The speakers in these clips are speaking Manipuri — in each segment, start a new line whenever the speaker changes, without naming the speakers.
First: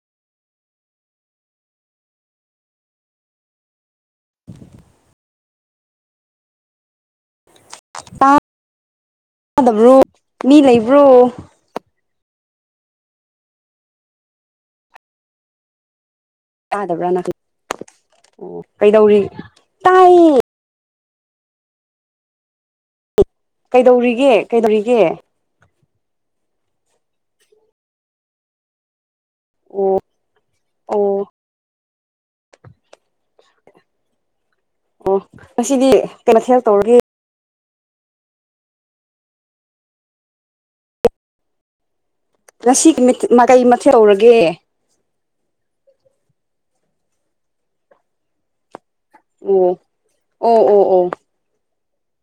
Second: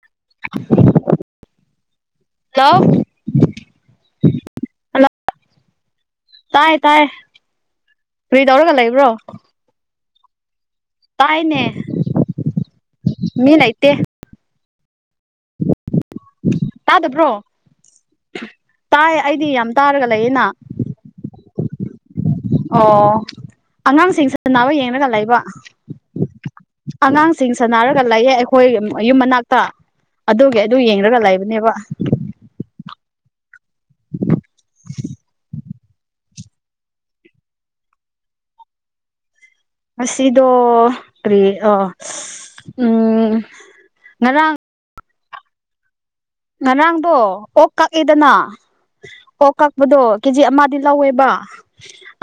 [unintelligible] ꯍꯂꯣ
[unintelligible]
ꯇꯥꯏ ꯇꯥꯏ ꯀꯔꯤ ꯇꯧꯔꯒ ꯂꯩꯕ꯭ꯔꯣ
ꯇꯥꯗꯕ꯭ꯔꯣ ꯃꯤ ꯂꯩ
ꯇꯥꯏꯅꯦ ꯃꯤ ꯂꯩꯇ
ꯇꯥꯗꯕ꯭ꯔꯥꯅ ꯑ
ꯇꯥꯗꯕ꯭ꯔꯣ ꯇꯥꯏ
ꯀꯩꯗꯧꯔꯤ
ꯑꯩꯗꯤ ꯌꯥꯝ ꯇꯥꯔꯒ
ꯇꯥꯏ
ꯂꯩꯌꯦꯅ ꯑꯣ ꯑꯉꯥꯡꯁꯤꯡ
ꯀꯩꯗꯧꯔꯤꯒꯦ
ꯁꯅꯕ
ꯀꯩꯗꯧꯔꯤꯒꯦ
ꯌꯦꯡꯂꯒ ꯂꯩꯕ ꯑꯉꯥꯡꯁꯤꯡ ꯁꯅꯔꯒ ꯂꯥꯛꯑꯦ ꯑꯩꯈꯣꯏ ꯌꯨꯝ ꯃꯅꯥꯛ
ꯑꯣ
ꯑꯗꯨꯒꯤ ꯑꯗꯨ
ꯑꯣ
ꯌꯦꯡꯂꯡꯒ ꯂꯩꯕꯅꯦꯕ [unintelligible]
ꯑꯣ ꯉꯁꯤꯗꯤ ꯀꯩꯃꯊꯦꯜ ꯇꯧꯔꯒꯦ
ꯉꯁꯤꯗꯣ ꯀꯔꯤ ꯑ
ꯉꯁꯤꯒꯤ ꯃꯀꯩ ꯃꯊꯦꯜ ꯇꯧꯔꯒꯦ
ꯉꯔꯥꯡ ꯉꯔꯥꯡꯗꯣ ꯑꯣꯛ ꯀꯛꯏꯗꯅ ꯑꯣꯛ
ꯑꯣ
ꯀꯛꯄꯗꯣ ꯀꯦꯖꯤ
ꯑꯣ
ꯑꯃꯗꯤ
ꯑꯣ ꯑꯣ
ꯂꯧꯋꯦꯕ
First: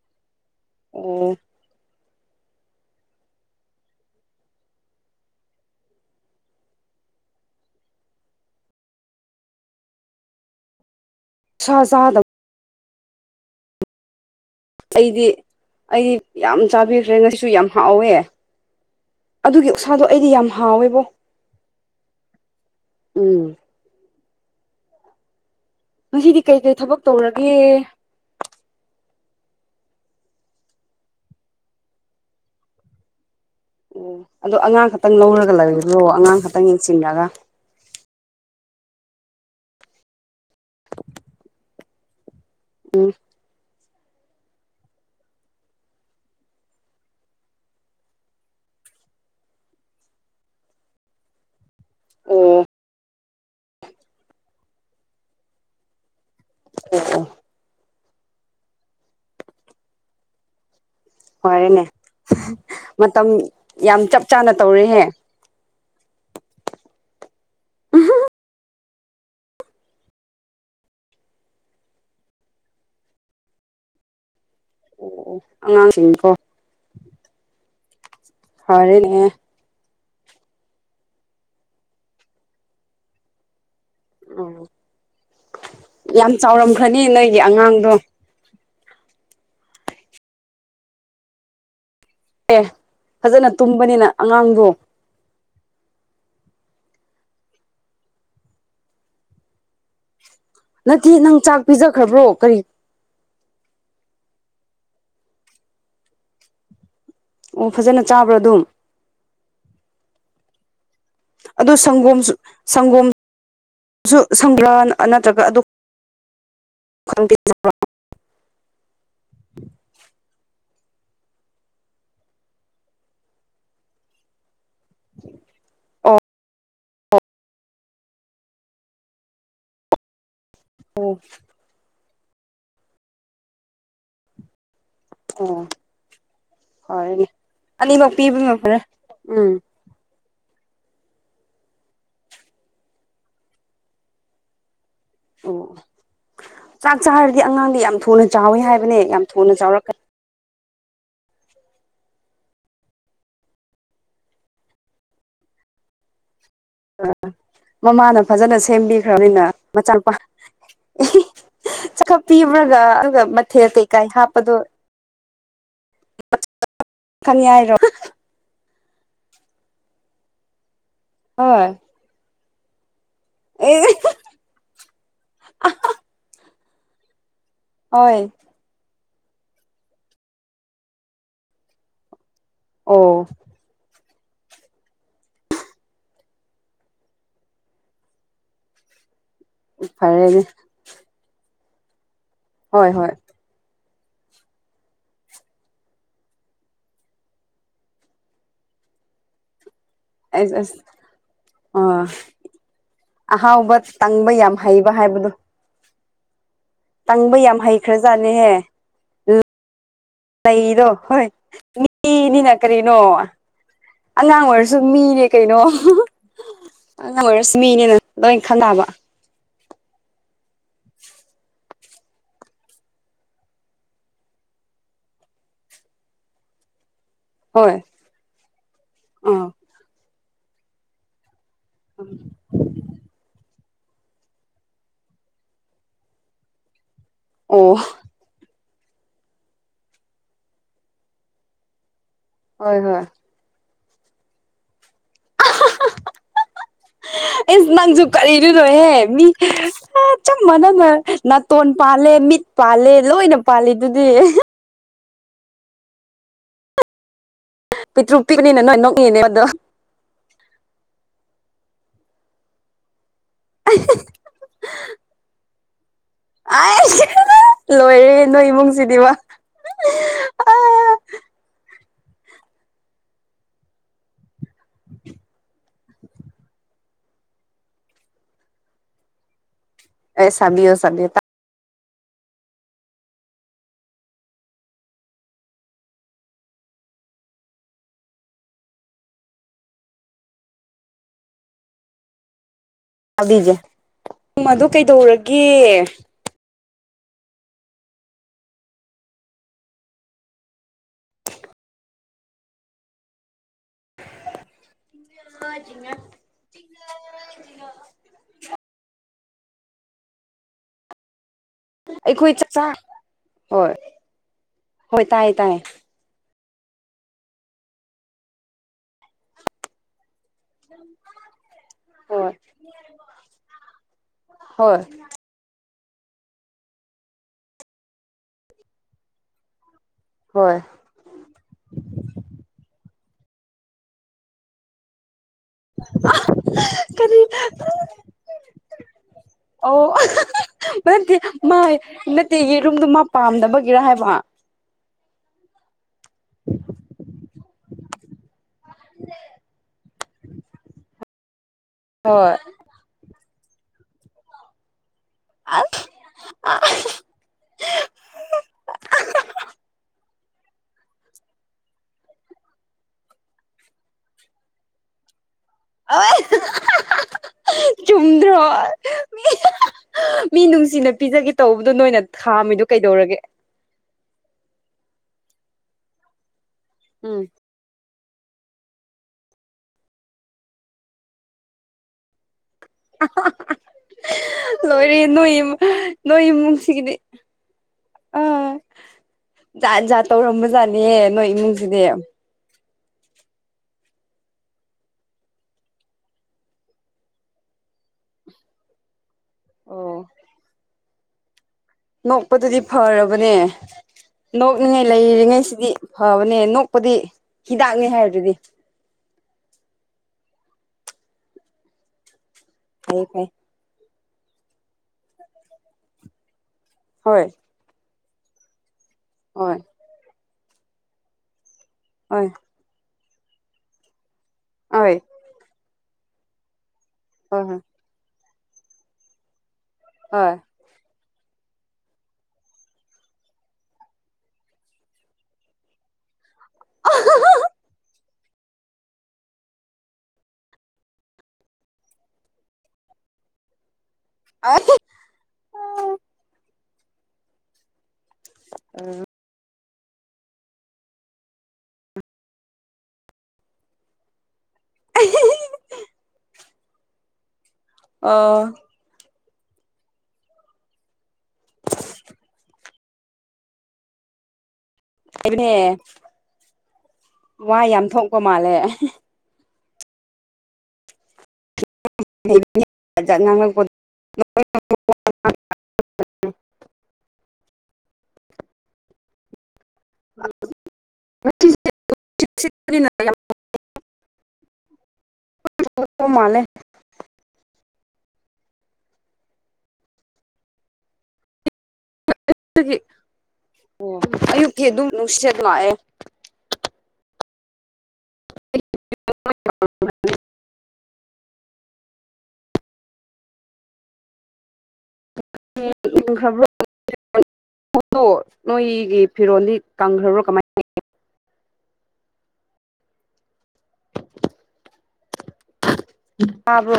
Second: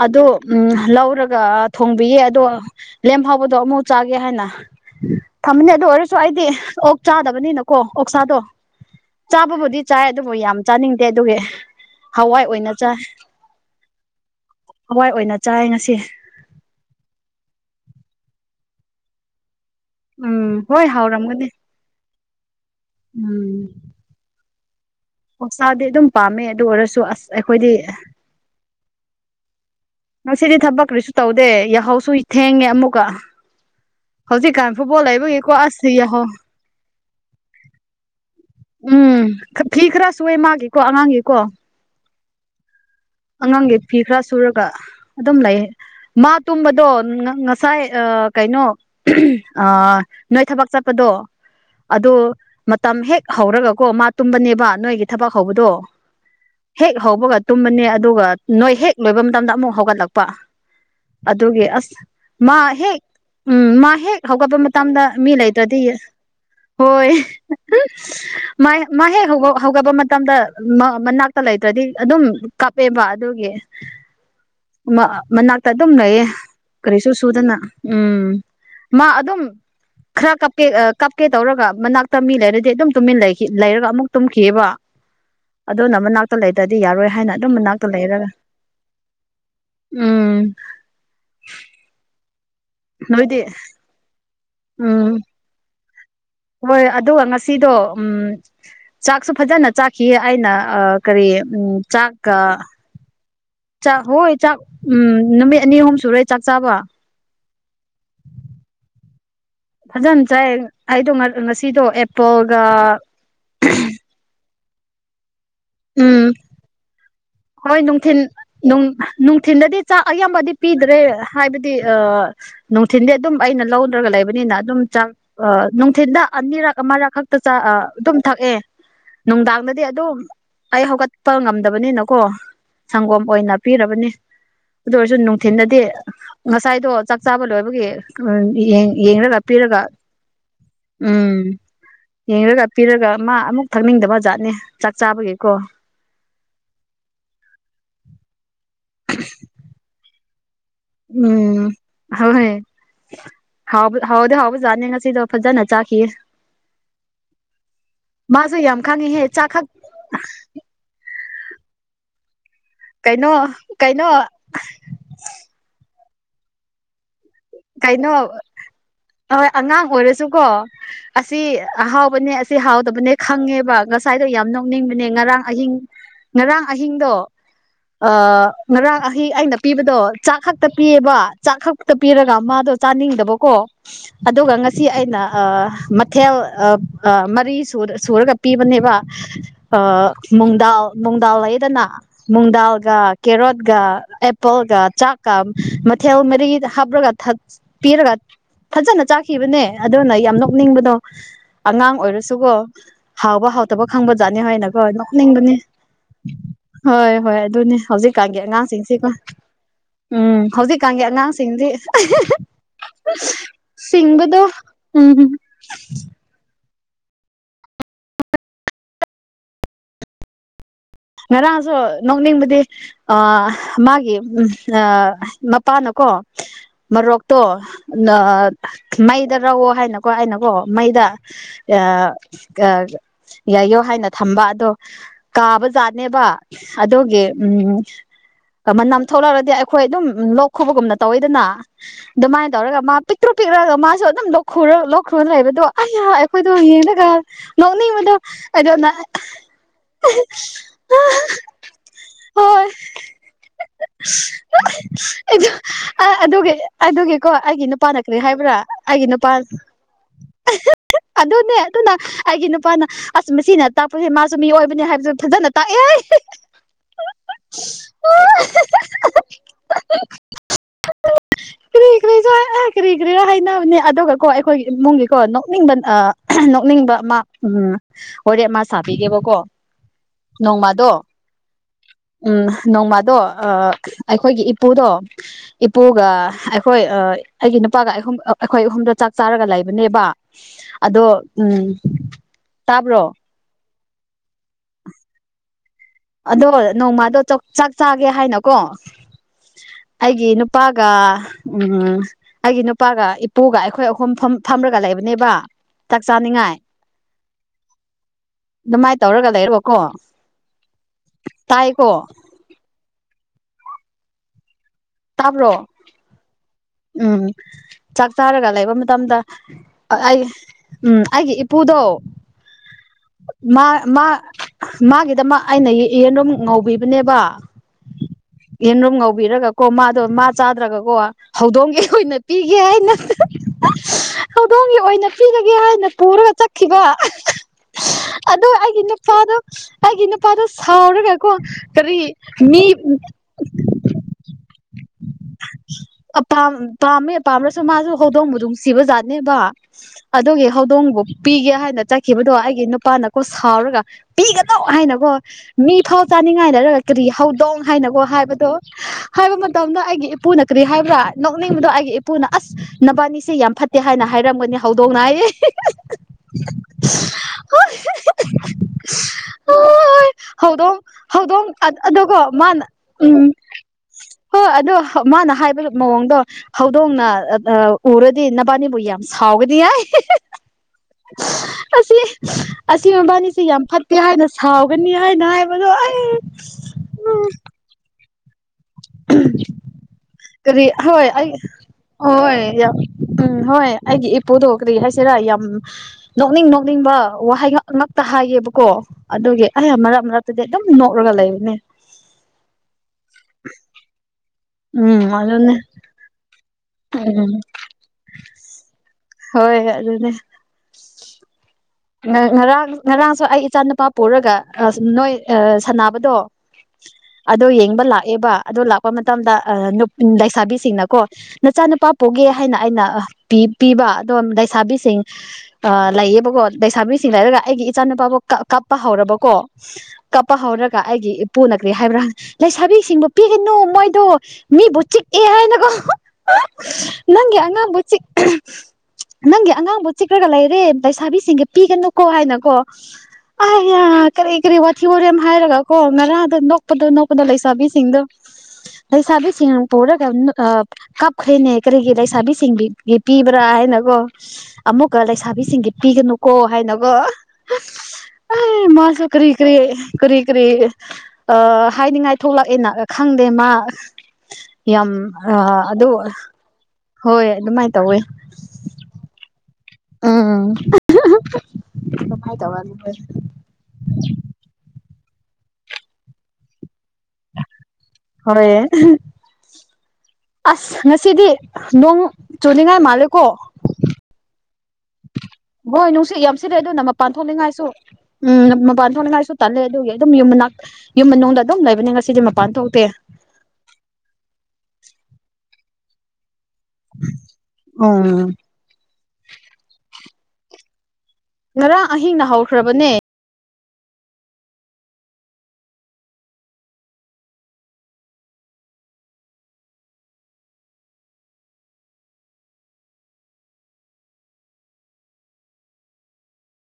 ꯑꯗꯣ ꯎꯝ
ꯑꯣ
ꯂꯧꯔꯒ ꯊꯣꯡꯕꯤꯌꯦ ꯑꯗꯣ ꯂꯦꯝ ꯍꯧꯕꯗꯣ ꯑꯃꯨꯛ ꯆꯥꯒꯦ ꯍꯥꯏꯅ ꯊꯝꯃꯅꯤ ꯑꯗꯨ ꯑꯣꯏꯔꯁꯨ ꯑꯩꯗꯤ ꯑꯣꯛ ꯆꯥꯗꯕꯅꯤꯅꯀꯣ ꯑꯣꯛꯁꯥꯗꯣ ꯆꯥꯕꯕꯨꯗꯤ ꯆꯥꯏ ꯑꯗꯨꯕꯨ ꯌꯥꯝ ꯆꯥꯅꯤꯡꯗꯦ ꯑꯗꯨꯒꯤ
ꯁꯥ ꯆꯥꯗꯕ
ꯍꯋꯥꯏ ꯑꯣꯏꯅ ꯆ
ꯑꯩꯗꯤ ꯑꯩ ꯌꯥꯝ ꯆꯥꯕꯤꯈ꯭ꯔꯦ ꯉꯥꯏꯁꯨ ꯌꯥꯝ ꯍꯥꯎꯋꯦ ꯑꯗꯨꯒꯤ ꯎꯁꯥꯗꯣ ꯑꯩꯗꯤ ꯌꯥꯝ
ꯎꯝ ꯍꯣꯏ
ꯍꯥꯎꯋꯦꯕꯣ
ꯍꯥꯎꯔꯝꯒꯅꯤ ꯎꯝ ꯑꯣꯛꯁꯥꯗꯤ ꯑꯗꯨꯝ
ꯉꯁꯤꯗꯤ
ꯄꯥꯝꯃꯦ ꯑꯗꯨ
ꯀꯩꯀꯩ
ꯑꯣꯏꯔꯁꯨ
ꯊꯕꯛ
ꯑꯁ
ꯇꯧꯔꯒꯦ
ꯑꯩꯈꯣꯏꯗꯤ ꯉꯁꯤꯗꯤ ꯊꯕꯛ ꯀꯔꯤꯁꯨ ꯇꯧꯗꯦ ꯌꯥꯍꯧꯁꯨ ꯊꯦꯡꯉꯦ ꯑꯃꯨꯛꯀ
ꯑꯣ ꯑꯗꯨꯗ
ꯍꯧꯖꯤꯛꯀꯥꯟ
ꯑꯉꯥꯡ
ꯐꯨꯠꯕꯣꯜ
ꯈꯛꯇꯪ
ꯂꯩꯕꯒꯤꯀꯣ
ꯂꯧꯔꯒ
ꯑꯁ
ꯂꯩ꯭ꯔꯤꯂꯣ
ꯌꯥꯍꯧ
ꯑꯉꯥꯡ ꯈꯛꯇꯪ ꯌꯦꯡꯁꯤꯜꯂꯒ
ꯎꯝ ꯐꯤ ꯈꯔ ꯁꯨꯑꯦ ꯃꯥꯒꯤꯀꯣ ꯑꯉꯥꯡꯒꯤꯀꯣ
ꯎꯝ
ꯑꯉꯥꯡꯒꯤ ꯐꯤ ꯈꯔ ꯁꯨꯔꯒ ꯑꯗꯨꯝ ꯂꯩ ꯃꯥ ꯇꯨꯝꯕꯗꯣ ꯉꯁꯥꯏ ꯀꯩꯅꯣ ꯑ ꯅꯣꯏ ꯊꯕꯛ ꯆꯠꯄꯗꯣ ꯑꯗꯣ
ꯑꯣ
ꯃꯇꯝ ꯍꯦꯛ ꯍꯧꯔꯒꯀꯣ ꯃꯥ ꯇꯨꯝꯕꯅꯦꯕ ꯅꯣꯏꯒꯤ ꯊꯕꯛ ꯍꯧꯕꯗꯣ ꯍꯦꯛ
ꯑꯣ ꯑꯣ
ꯍꯧꯕꯒ ꯇꯨꯝꯕꯅꯦ ꯑꯗꯨꯒ ꯅꯣꯏ ꯍꯦꯛ ꯂꯣꯏꯕ ꯃꯇꯝꯗ ꯑꯃꯨꯛ ꯍꯧꯒꯠꯂꯛꯄ ꯑꯗꯨꯒꯤ
ꯐꯔꯦꯅꯦ
ꯑꯁ ꯃꯥ ꯍꯦꯛ
ꯃꯇꯝ
ꯎꯝ ꯃꯥ
ꯌꯥꯝ
ꯍꯦꯛ
ꯆꯞ ꯆꯥꯅ
ꯍꯧꯒꯠꯄ ꯃꯇꯝꯗ
ꯇꯧꯔꯦꯍꯦ
ꯃꯤ ꯂꯩꯇ꯭ꯔꯗꯤ ꯍꯣꯏ ꯃꯥꯏ ꯃꯥ ꯂꯥꯛ ꯍꯧꯒꯠꯄ ꯃꯇꯝꯗ ꯃꯅꯥꯛꯇ ꯂꯩꯇ꯭ꯔꯗꯤ ꯑꯗꯨꯝ ꯀꯞꯄꯦꯕ ꯑꯗꯨꯒꯤ ꯃꯅꯥꯛꯇ ꯑꯗꯨꯝ ꯂꯩꯌꯦ
ꯑꯉꯥꯡꯁꯤꯡꯀꯣ
ꯀꯔꯤꯁꯨ ꯁꯨꯗꯅ ꯎꯝ ꯃꯥ
ꯐꯔꯦꯅꯦ
ꯑꯗꯨꯝ ꯈꯔ ꯀꯞꯀꯦ ꯀꯞꯀꯦ ꯇꯧꯔꯒ ꯃꯅꯥꯛꯇ ꯃꯤ ꯂꯩꯔꯗꯤ ꯑꯗꯨꯝ ꯇꯨꯃꯤꯟ ꯂꯩꯈꯤ ꯂꯩꯔꯒ ꯑꯃꯨꯛ ꯇꯨꯝꯈꯤꯑꯕ
ꯎꯝ
ꯑꯗꯨꯅ
ꯌꯥꯝ
ꯃꯅꯥꯛꯇ ꯂꯩꯇ꯭ꯔꯗꯤ
ꯆꯥꯎꯔꯝꯈ꯭ꯔꯅꯤ
ꯌꯥꯔꯣꯏ ꯍꯥꯏꯅ
ꯅꯣꯏꯒꯤ
ꯑꯗꯨꯝ ꯃꯅꯥꯛꯇ
ꯑꯉꯥꯡꯗꯣ
ꯂꯩꯔꯒ ꯎꯝ
ꯑꯦ
ꯅꯣꯏꯗꯤ
ꯐꯖꯅ ꯇꯨꯝꯕꯅꯤꯅ ꯑꯉꯥꯡꯗꯣ
ꯎꯝ ꯍꯣꯏ ꯑꯗꯨꯒ ꯉꯁꯤꯗꯣ ꯎꯝ ꯆꯥꯛꯁꯨ ꯐꯖꯅ ꯆꯥꯈꯤꯌꯦ ꯑꯩꯅ
ꯅꯠꯇꯦ
ꯀꯔꯤ
ꯅꯪ ꯆꯥꯛ ꯄꯤꯖꯈ꯭ꯔꯕ꯭ꯔꯣ
ꯆꯥꯛꯀ
ꯀꯔꯤ
ꯆꯥꯛ ꯍꯣꯏ ꯆꯥꯛ ꯎꯝ ꯅꯨꯃꯤꯠ ꯑꯅꯤ ꯑꯍꯨꯝ ꯁꯨꯔꯦ ꯆꯥꯛ ꯆꯥꯕ
ꯑꯣ ꯐꯖꯅ ꯆꯥꯕ꯭ꯔꯥ ꯑꯗꯨꯝ
ꯐꯖꯅ ꯆꯥꯏ ꯑꯩꯗꯣ
ꯑꯗꯨ
ꯉꯁꯤꯗꯣ
ꯁꯪꯒꯣꯝꯁꯨ
ꯑꯦꯄꯜꯒ
ꯊꯪꯒꯥꯟꯅ
ꯎꯝ ꯍꯣꯏ ꯅꯨꯡꯊꯤꯟ ꯅꯨꯡꯊꯤꯟꯗꯗꯤ ꯆꯥꯛ ꯑꯌꯥꯝꯕꯗꯤ ꯄꯤꯗ꯭ꯔꯦ ꯍꯥꯏꯕꯗꯤ ꯅꯨꯡꯊꯤꯤꯟꯗꯤ ꯑꯗꯨꯝ ꯑꯩꯅ ꯂꯧꯗ꯭ꯔꯒ ꯂꯩꯕꯅꯤꯅ ꯑꯗꯨꯝ ꯆ
ꯑꯣ
ꯅꯨꯡꯊꯤꯤꯟꯗ ꯑꯅꯤꯔꯛ ꯑꯃꯔꯛ ꯈꯛꯇ ꯆ ꯑꯗꯨꯝ ꯊꯛꯑꯦ ꯅꯨꯡꯗꯥꯡꯗꯗꯤ ꯑꯗꯨꯝ ꯑꯩ ꯍꯧꯒꯠꯄ ꯉꯝꯗꯕꯅꯤꯅꯀꯣ ꯁꯪꯒꯣꯝ ꯑꯣꯏꯅ ꯄꯤꯔꯕꯅꯤ ꯑꯗꯨ ꯑꯣꯏꯔꯁꯨ
ꯑꯣ
ꯅꯨꯡꯊꯤꯟꯗꯗꯤ ꯉꯁꯥꯏꯗꯣ ꯆꯥꯛ
ꯐꯔꯦꯅꯦ
ꯆꯥꯕ ꯂꯣꯏꯕꯒꯤ
ꯑꯅꯤꯃꯛ ꯄꯤꯕꯅ ꯐꯔꯦ
ꯌꯦꯡꯒ
ꯎꯝ
ꯄꯤꯔꯒ [inaudible] ꯎꯝ ꯌꯦꯡꯉꯒ ꯄꯤꯔꯒ ꯃꯥ ꯑꯃꯨꯛ ꯊꯛꯅꯤꯡꯗꯕꯖꯥꯠꯅꯦ
ꯑꯣ ꯆꯥꯛ ꯆꯥꯔꯗꯤ ꯑꯉꯥꯡꯗꯤ ꯌꯥꯝ ꯊꯨꯅ ꯆꯥꯎꯋꯤ ꯍꯥꯏꯕꯅꯦ ꯌꯥꯝ ꯊꯨꯅ ꯆꯥꯎꯔꯛꯀꯅꯤ
ꯎꯝ ꯍ ꯍꯣꯏ ꯍꯥꯎꯕ ꯍꯥꯎꯗꯤ ꯍꯥꯎꯕꯖꯥꯠꯅꯤ ꯉꯁꯤꯗꯣ ꯐꯖꯅ ꯆꯥꯈꯤꯌꯦ
ꯑ ꯃꯃꯥꯅ
ꯃꯥꯁꯨ
ꯐꯖꯅ
ꯌꯥꯝ ꯈꯪꯉꯤꯍꯦ
ꯁꯦꯝꯕꯤꯈ꯭ꯔꯅꯤꯅ
ꯆꯥꯛ ꯈꯛ
ꯃꯆꯥꯅꯨꯄꯥ ꯆꯈꯞꯄꯤꯕ꯭ꯔꯒ ꯑꯗꯨꯒ
ꯀꯩꯅꯣ
ꯃꯊꯦꯜ
ꯀꯩꯅꯣ
ꯀꯩꯀꯥꯏ ꯍꯥꯞꯄꯗꯣ ꯀꯟꯌꯥ ꯍꯥꯏꯔꯣ
ꯀꯩꯅꯣ ꯍꯣꯏ ꯑꯉꯥꯡ ꯑꯣꯏꯔꯁꯨꯀꯣ ꯑꯁꯤ
ꯍꯣꯏ
ꯑꯍꯥꯎꯕꯅꯦ ꯑꯁꯤ ꯍꯥꯎꯗꯕꯅꯦ ꯈꯪꯉꯦꯕ
ꯑꯦ
ꯉꯁꯥꯏꯗꯣ ꯌꯥꯝ ꯅꯣꯛꯅꯤꯡꯕꯅꯦ ꯉꯔꯥꯡ ꯑꯍꯤꯡ ꯉꯔꯥꯡ ꯑꯍꯤꯡꯗꯣ
ꯍꯣꯏ
ꯉꯔꯥꯡ ꯑꯍꯩ ꯑꯩꯅ ꯄꯤꯕꯗꯣ ꯆꯥꯛ ꯈꯛꯇ ꯄꯤꯌꯦꯕ ꯆꯥꯛ ꯈꯛꯇ ꯄꯤꯔꯒ ꯃꯥꯗꯣ
ꯑꯣ
ꯆꯥꯅꯤꯡꯗꯕꯀꯣ ꯑꯗꯨꯒ ꯉꯁꯤ ꯑꯩꯅ ꯃꯊꯦꯜ ꯃꯔꯤ ꯁꯨꯔꯒ ꯄꯤꯕꯅꯦꯕ ꯑ
ꯐꯔꯦꯅꯦ
ꯃꯅꯨꯡꯗꯥꯜ ꯅꯨꯡꯗꯥꯜ ꯂꯩꯌꯦꯗꯅ
ꯍꯣꯏ
ꯃꯅꯨꯡꯗꯥꯜꯒ
ꯍꯣꯏ
ꯀꯦꯔꯣꯠꯒ ꯑꯦꯄꯜꯒ ꯆꯥꯛꯀ ꯃ ꯃꯦꯔꯤꯒ ꯍꯥꯕ꯭ꯔꯒ ꯄꯤꯔꯒ ꯐꯖꯅ ꯆꯥꯈꯤꯕꯅꯦ ꯑꯗꯨꯅ ꯌꯥꯝ
ꯑꯁ ꯑꯁ
ꯅꯣꯛꯅꯤꯡꯕꯗꯣ
ꯑ
ꯑꯉꯥꯡ ꯑꯣꯏꯔꯁꯨꯀꯣ ꯍꯥꯎꯕ
ꯑꯍꯥꯎꯕ
ꯍꯥꯎꯇꯕ ꯈꯪꯕ
ꯇꯪꯕ
ꯖꯥꯠꯅꯤ
ꯌꯥꯝ
ꯍꯥꯏꯅꯀꯣ
ꯍꯩꯕ
ꯍꯣꯏ
ꯍꯥꯏꯕꯗꯣ
ꯅꯣꯛꯅꯤꯡꯕꯅꯦ ꯍꯣꯏ ꯍꯣꯏ
ꯇꯪꯕ ꯌꯥꯝ
ꯑꯗꯨꯅꯦ ꯍꯧꯖꯤꯛꯀꯥꯟꯒꯤ
ꯍꯩꯈ꯭ꯔꯖꯥꯠꯅꯦꯍꯦ
ꯑꯉꯥꯡꯁꯤꯡꯁꯤꯀꯣ ꯎꯝ
ꯂꯩꯗꯣ
ꯍꯧꯖꯤꯛꯀꯥꯟꯒꯤ
ꯍꯣꯏ
ꯑꯉꯥꯡꯁꯤꯡꯗꯤ
ꯏꯅꯤꯅ ꯀꯔꯤꯅꯣ
ꯁꯤꯡꯕꯗꯣ
ꯑꯉꯥꯡ ꯑꯣꯏꯔꯁꯨ
ꯎꯝ
ꯃꯤꯅꯦ ꯀꯩꯅꯣ ꯑꯉ ꯑꯣꯏꯔꯁꯨ ꯃꯤꯅꯦꯅ ꯂꯣꯏ ꯈꯟꯗꯥꯕ
ꯉꯔꯥꯡꯁꯨ ꯅꯣꯛꯅꯤꯡꯕꯗꯤ ꯃꯥꯒꯤ ꯃꯄꯥꯅꯀ ꯀꯣ ꯃ ꯇꯣ
ꯍꯣꯏ
ꯃꯩꯗ
ꯑꯥ
ꯔꯛꯑꯣ ꯍꯥꯏꯅꯀꯣ ꯑꯩꯅꯀꯣ ꯃꯩꯗ ꯌꯥꯏꯌꯣ ꯍꯥꯏꯅ ꯊꯝꯕ ꯑꯗꯣ ꯀꯥꯕ ꯆꯥꯅꯦꯕ ꯑꯗꯨꯒꯤ
ꯑꯣ
ꯎꯝ ꯃꯅꯝ ꯊꯣꯛꯂꯛꯑꯗꯤ ꯑꯩꯈꯣꯏ ꯑꯗꯨꯝ ꯂꯣꯛ ꯈꯨꯕꯒꯨꯝꯅ ꯇꯧꯋꯦꯗꯅ ꯑꯗꯨꯃꯥꯏꯅ
ꯍꯣꯏ
ꯇꯧꯔꯒ ꯃꯥ
ꯍꯣꯏ
ꯄꯤꯛꯇ꯭ꯔꯨ ꯄꯤꯛꯒ ꯃꯥꯁꯨ ꯑꯗꯨꯝ ꯈꯨ ꯂꯩꯕꯗꯣ ꯑ ꯑꯩꯈꯣꯏꯗꯣ ꯌꯦꯡꯉꯒ
ꯑꯩꯁ ꯅꯪꯁꯨ
ꯅꯣꯛꯅꯤꯡꯕꯗ ꯑꯩꯗꯣ
ꯀꯔꯤꯅꯣꯍꯦ ꯃꯤ ꯆꯞ
[unintelligible]
ꯃꯥꯟꯅꯅ ꯅꯥꯇꯣꯟ ꯄꯥꯜꯂꯦ ꯃꯤꯠ ꯄꯥꯜꯂꯦ ꯂꯣꯏꯅ ꯄꯥꯜꯂꯤ ꯑꯗꯨꯗꯤ
ꯑꯗꯨꯒꯤ ꯑꯗꯨꯒꯤ ꯀꯣ ꯑꯩꯒꯤ ꯅꯨꯄꯥꯅ ꯀꯔꯤ
ꯄꯤꯛꯇ꯭ꯔꯨ
ꯍꯥꯏꯕ꯭ꯔꯥ
ꯄꯤꯛꯄꯅꯤꯅ ꯅꯣꯏ
ꯑꯩꯒꯤ
ꯅꯣꯛꯅꯤꯅꯦ
ꯅꯨꯄꯥ
ꯑꯗꯣ
ꯑꯗꯨꯅꯦ ꯑꯗꯨꯅ ꯑꯩꯒꯤ ꯅꯨꯄꯥꯅ ꯑꯁ ꯃꯁꯤ ꯁꯤꯅ ꯇꯥꯛꯄꯁꯦ ꯃꯥꯁꯨ ꯃꯤꯑꯣꯏꯕꯅꯤ ꯍꯥꯏꯕꯁꯨ ꯐꯖꯅ ꯇꯥꯛꯑꯦ
ꯑꯁ ꯂꯣꯏꯔꯦ ꯅꯣꯏ ꯏꯃꯨꯡꯁꯤꯗꯤꯕ
[unintelligible] ꯑꯦ ꯀꯔꯤ ꯀꯔꯤꯔꯥ ꯍꯥꯏꯅꯕꯅꯦ ꯑꯗꯨꯒ ꯀꯣ ꯑꯩꯈꯣꯏꯒꯤ ꯏꯃꯨꯡꯒꯤꯀꯣ ꯅꯣꯛꯅꯤꯡꯕ ꯅꯣꯛꯅꯤꯡꯕ ꯑꯃ ꯎꯝ ꯍꯣꯔꯦ ꯃꯥ ꯁꯥꯕꯤꯒꯦꯕꯀꯣ
ꯑꯦꯁꯕꯤꯣ
ꯅꯣꯡꯃꯗꯣ
ꯁꯕꯤ
ꯎꯝ ꯅꯣꯡꯃꯗꯣ ꯑꯩꯈꯣꯏꯒꯤ ꯏꯄꯨꯗꯣ ꯏꯄꯨꯒ ꯑꯩꯈꯣꯏ ꯑꯩꯣꯏ ꯑꯩꯒꯤ ꯅꯨꯄꯥꯒ ꯑꯍꯨꯝ ꯑꯩꯈꯣꯏ ꯑꯍꯨꯝꯗ ꯆꯥꯛ ꯆꯥꯔꯒ ꯂꯩꯕꯅꯦꯕ ꯑꯗꯣ ꯎꯝ ꯇꯥꯕ꯭ꯔꯣ
ꯑꯗꯨꯗ ꯀꯩꯗꯧꯔꯒꯦ
ꯑꯗꯣ ꯅꯣꯡꯃꯗꯣ ꯆꯥꯛ ꯆꯥꯒꯦ ꯍꯥꯏꯅꯣꯀꯣ ꯑꯩꯒꯤ ꯅꯨꯄꯥꯒ ꯎꯝ ꯑꯩꯒꯤ ꯅꯨꯄꯥꯒ ꯏ ꯄꯨꯒ ꯑꯩꯈꯣꯏ ꯑꯍꯨꯝ ꯐꯝꯔꯒ ꯂꯩꯕꯅꯦꯕ ꯆꯥꯛ ꯆꯥꯅꯤꯡꯉꯥꯏ ꯑꯗꯨꯃꯥꯏꯅ ꯇꯧꯔꯒ ꯂꯩꯔꯣꯀꯣ
ꯑꯩꯈꯣꯏ ꯆꯥꯛꯆꯥ ꯍꯣꯏ ꯍꯣꯏ ꯇꯥꯏꯌꯦ
ꯇꯥꯕ꯭ꯔꯣ
ꯇꯥꯏꯌꯦ
ꯎꯝ ꯆꯥꯛ ꯆꯥꯔꯒ ꯂꯩꯕ ꯃꯇꯝꯗ ꯑꯩ ꯎꯝ ꯑꯩꯒꯤ ꯏꯄꯨꯗꯣ
ꯍꯣꯏ
ꯃꯥ ꯃꯥ
ꯍꯣꯏ
ꯃꯥꯒꯤꯗ ꯃꯥ ꯑꯩꯅ ꯌꯦꯟꯔꯨꯝ ꯉꯧꯕꯤꯕꯅꯦꯕ ꯌꯦꯟꯔꯨꯝ ꯉꯧꯕꯤꯔꯒꯀꯣ ꯃꯥ ꯑꯗꯣ ꯃꯥ
ꯍꯣꯏ
ꯆꯥꯗ꯭ꯔꯒꯀꯣ ꯍꯧꯗꯣꯡꯒ ꯑꯩꯈ ꯑꯣꯏꯅ ꯄꯤꯒꯦ ꯍꯥꯏꯅ ꯍꯧꯗꯣꯡꯒꯤ ꯑꯣꯏꯅ ꯅꯨꯔꯒꯦ ꯍꯥꯏꯅ ꯄꯨꯔꯒ ꯆꯠꯈꯤꯕ
ꯀꯔꯤ
ꯑꯣ ꯑꯩꯒꯤ ꯅꯨꯄꯥꯗꯣ
ꯑꯣ
ꯑꯩꯒꯤ ꯅꯨ ꯄꯥꯗ
ꯅꯠꯇꯦ
ꯁꯥꯎꯅꯒꯀꯣ
ꯃꯥ
ꯀꯔꯤ
ꯅꯠꯇꯦ
ꯃꯤ
ꯌꯦꯔꯨꯝꯗꯣ ꯃꯥ ꯄꯥꯝꯗꯕꯒꯤꯔ ꯍꯥꯏꯕ
ꯑ ꯄ ꯄꯥꯝꯃꯤ ꯄꯝꯔꯁꯨ ꯃꯥꯁꯨ ꯍꯣꯗꯕ ꯁꯤꯕꯖꯥꯠꯅꯦꯕ ꯑꯗꯨꯒꯤ ꯍꯧꯗꯣꯡꯕꯨ ꯄꯤꯒꯦ ꯍꯥꯏꯅ ꯆꯠꯈꯤꯕꯗꯣ
ꯍꯣꯏ
ꯑꯩꯒꯤ ꯅꯨꯄꯥꯅ ꯀꯣ ꯁꯥꯎꯔꯒ ꯄꯤꯒꯗꯧ ꯍꯥꯏꯅ ꯣ ꯃꯤ ꯐꯥꯎ ꯆꯥꯅꯤꯡꯉꯥꯏꯅꯔꯒ ꯀꯔꯤ ꯍꯧꯗꯣꯡ ꯍꯥꯏꯅꯀꯣ ꯍꯥꯏꯕꯗꯣ ꯇꯧꯝꯅꯣ ꯑꯩꯒꯤ ꯏꯄꯨꯅ ꯀꯔꯤ ꯍꯥꯏꯕ꯭ꯔꯥ ꯅꯣꯛꯅꯤꯡꯕꯗꯣ ꯑꯩꯒꯤ ꯏꯄꯨꯅ ꯑꯁ ꯅꯕꯥꯅꯤꯁꯦ ꯌꯥꯝꯅ ꯐꯠꯇꯦ ꯍꯥꯏꯅ ꯍꯥꯏꯔꯝꯒꯅꯤ ꯍ ꯍꯧꯗꯧꯅ
ꯑꯋꯥ ꯆꯨꯝꯨꯝꯗ꯭ꯔꯣ ꯃꯤ
ꯍꯣꯏ ꯍꯧꯗꯣꯡ
ꯅꯨꯡꯁꯤꯅ ꯄꯤꯖꯒꯦ
ꯍꯧꯗꯣꯡ
ꯇꯧꯕꯗꯣ ꯅꯣꯏꯅ
ꯑꯗꯨꯒꯣ
ꯈꯥꯝꯃꯤꯗꯣ
ꯃꯥꯅ
ꯀꯩꯗꯧꯔꯒꯦ
ꯎꯝ ꯍꯣꯏ ꯑꯣ ꯃꯥꯅ ꯍꯥꯏꯕ ꯃꯑꯣꯡꯗꯣ ꯍꯧꯗꯣꯡꯅ
ꯎꯝ
ꯎꯔꯗꯤ ꯏꯟꯅ ꯄꯅꯤ ꯄꯨꯏ ꯌꯥꯝ ꯁꯥꯎꯒꯗꯤ ꯌꯥ ꯑꯁꯤ ꯑꯁꯤ ꯃꯕꯥꯅꯤꯁ ꯌꯥꯝ ꯐꯠꯇꯦ ꯍꯥꯏꯅ ꯁꯥꯎꯒꯅꯤ
ꯂꯣꯏꯔꯦ
ꯍꯥꯏꯅ
ꯅꯣꯏ
ꯍꯥꯏꯕꯗꯣ ꯑꯩ
ꯅꯣꯏ ꯏꯃꯨꯡꯁꯤꯒꯤꯗꯤ
ꯎ
ꯑꯣ
ꯀꯔꯤ
ꯇꯧꯔꯝꯕꯖꯥꯠꯅꯤꯍꯦ
ꯍꯣꯏ
ꯅꯣꯏ
ꯑꯩ
ꯏꯃꯨꯡꯁꯤꯗꯤ
ꯍꯣꯏ ꯌꯥ ꯎꯝ ꯍꯣꯏ ꯑꯩꯒꯤ ꯏꯄꯨꯗꯣ ꯀꯔꯤ ꯍꯥꯏꯁꯤꯔꯥ ꯌꯥꯝ ꯅꯣꯛꯅꯤꯡ ꯅꯣꯛꯅꯤꯡꯕ ꯋꯥꯍꯩ ꯉ ꯇ ꯍꯥꯏꯌꯦꯦꯕꯀꯣ ꯑꯗꯨꯒꯤ ꯑꯩ ꯃꯔꯛ ꯃꯔꯛꯇꯗꯤ ꯑꯗꯨꯝ ꯅꯣꯛꯂꯒ ꯂꯩꯕꯅꯦ
ꯅꯣꯛꯄꯗꯨꯗꯤ ꯐꯔꯕꯅꯦ ꯅꯣꯛꯂꯤꯉꯩ
ꯎꯝ ꯑꯗꯨꯅꯦ
ꯂꯩꯔꯤꯉꯩꯁꯤꯗꯤ ꯐꯕꯅꯦꯣꯛ ꯄꯄꯗꯤ
ꯎꯝ
ꯍꯤꯗꯥꯛꯅꯤ ꯍꯥꯏꯔꯗꯨꯗꯤ
ꯍꯣꯏ ꯑꯗꯨꯅꯦ ꯉꯔꯥꯡ
ꯐꯩ
ꯉꯔꯥꯡꯁꯨ
ꯐꯩ
ꯑꯩ ꯏꯆꯥ ꯅꯨꯄꯥ ꯄꯨꯔꯒ ꯑ ꯅꯣꯏ ꯁꯥꯟꯅꯕꯗꯣ
ꯍꯣꯏ
ꯑꯗꯣ ꯌꯦꯡꯕ ꯂꯥꯛꯑꯦꯕ ꯑꯗ ꯄ ꯃꯇꯝꯗ
ꯍꯣꯏ
ꯂꯩꯁꯥꯕꯤꯁꯤꯡꯅꯀꯣ ꯅꯆꯥꯅꯨꯄꯥ ꯄꯨꯒꯦ
ꯍꯣꯏ
ꯍꯥꯏꯅ ꯑꯩꯅ ꯄꯤꯕ ꯑꯗꯨꯣꯝ
ꯍꯣꯏ
ꯂꯩꯁꯥꯕꯤꯁꯤꯡ ꯂꯩꯌꯦꯕꯀꯣ ꯂꯩꯁꯥꯕꯤ ꯁꯤ ꯂꯩꯔꯒ
ꯍꯣꯏ ꯍꯣꯏ
ꯑꯩꯒꯤ ꯏꯆꯥꯅꯨꯄꯥꯕꯨ ꯀꯞꯄ ꯍꯧꯔꯕꯀꯣ
ꯍꯣꯏ
ꯀꯞꯄ ꯍꯧꯔꯒ ꯑꯩꯒꯤ ꯄꯣꯟꯅꯈ꯭ꯔꯦ ꯍꯥꯏꯕ꯭ꯔꯥ ꯂꯩꯁꯥꯕꯤꯁꯤꯡꯕꯨ ꯄꯤꯒꯅꯨ ꯃꯣꯏꯗꯣ ꯃꯤꯕꯨ ꯆꯤꯛꯑꯦ ꯍꯥꯏꯅꯀꯣ ꯅꯪꯦ ꯑꯉꯥꯡꯝꯕ ꯆꯤ ꯅꯪꯒꯤ ꯑꯉꯥꯡꯕꯨ ꯆꯤꯛ꯭ꯔꯒꯂ ꯏꯔꯦ ꯄꯩꯁꯥꯕꯤꯁꯤꯡꯒꯤꯦ ꯄꯤꯒꯅꯨ ꯀꯣ ꯍꯥꯏꯅꯀꯣ ꯑꯩ ꯀꯔꯤ ꯀꯔꯤ ꯋꯥꯊꯤ ꯋꯥꯝ ꯍꯥꯏꯔꯒ ꯀꯣ ꯉꯔꯥꯡꯗꯣ ꯅꯣꯛꯄꯗꯣ ꯅꯣꯛꯄꯗꯣ ꯂꯩꯁꯥꯕꯤꯁꯤꯡꯗꯣ ꯂꯩꯩꯁꯕꯤꯁꯤꯉ ꯄꯔꯒ ꯀꯥꯞꯈ꯭ꯔꯦꯅꯦ ꯀꯔꯤꯒꯤ ꯂꯩꯁꯥꯕꯤꯁꯤꯡ ꯄꯤꯕ꯭ꯔꯥ ꯍꯥꯏꯅꯀꯣ ꯑꯃꯨꯛꯀ ꯂꯩꯁꯥꯕꯤꯁꯤꯡꯒꯤ ꯄꯤꯒꯅꯨꯀꯣ ꯍꯥꯏꯅꯒꯣ
ꯑ
ꯀꯔꯤ ꯀꯔꯤ ꯀꯔꯤ ꯀꯔꯤ ꯍꯥꯏꯅꯤꯡꯉꯥꯏ ꯊꯣꯛꯂꯛꯑꯦꯅ ꯈꯪꯗꯦ ꯃꯥ ꯌꯥꯝ ꯑ
ꯍꯩꯕꯅꯦ
ꯑꯗꯨꯗ ꯍꯣꯏ
ꯋꯥ
ꯑꯗꯨꯃꯥꯏꯅ
ꯌꯥꯝ
ꯇꯧꯋꯦ
ꯊꯣꯛꯄ ꯃꯥꯜꯂꯦ
ꯑ
ꯉ [unintelligible]
ꯍꯣꯏꯦ ꯑꯁ ꯉꯁꯤꯗꯤ
ꯉꯥꯡꯂꯛꯄ
ꯅꯣꯡ ꯆꯨꯅꯤꯡꯉꯥꯏ ꯃꯥꯜꯂꯦꯀꯣ ꯍꯣꯏ ꯅꯨꯡꯁꯤꯠ
ꯃꯥꯜꯂꯦ
ꯌꯥꯝꯁꯤꯜꯂꯦ ꯑꯗꯨꯅ ꯃꯄꯥꯟ ꯊꯣꯛꯅꯤꯡꯉꯥꯏꯁꯨ ꯎꯝ ꯃꯄꯥꯟ ꯊꯣꯛꯅꯤꯡꯉꯥꯏꯁꯨ ꯇꯜꯂꯦ ꯑꯗꯨꯒꯤ ꯑꯗꯨꯝ ꯌꯨꯝ ꯌꯨꯝ ꯃꯅꯨꯡꯗ ꯑꯗꯨꯝ ꯂꯩꯕꯅꯦ ꯉꯁꯤꯗꯤꯦ ꯃꯄꯥꯟ
ꯑꯗꯨꯒꯤ
ꯊꯣꯛꯇꯦ
ꯨꯁꯦ ꯂꯅꯨꯡꯌꯦ
ꯑꯣ
[unintelligible]
ꯉꯔꯥꯡ ꯑꯍꯤꯡꯅ ꯍꯧꯈ꯭ꯔꯕꯅꯦ
ꯈꯕ꯭ꯔ ꯣ ꯅꯣꯏꯒꯤ ꯐꯤꯔꯣꯜꯗꯤ ꯀꯪꯈ꯭ꯔꯔꯣ ꯀꯃꯥꯏꯅ ꯇ ꯃꯥꯕ꯭ꯔꯣ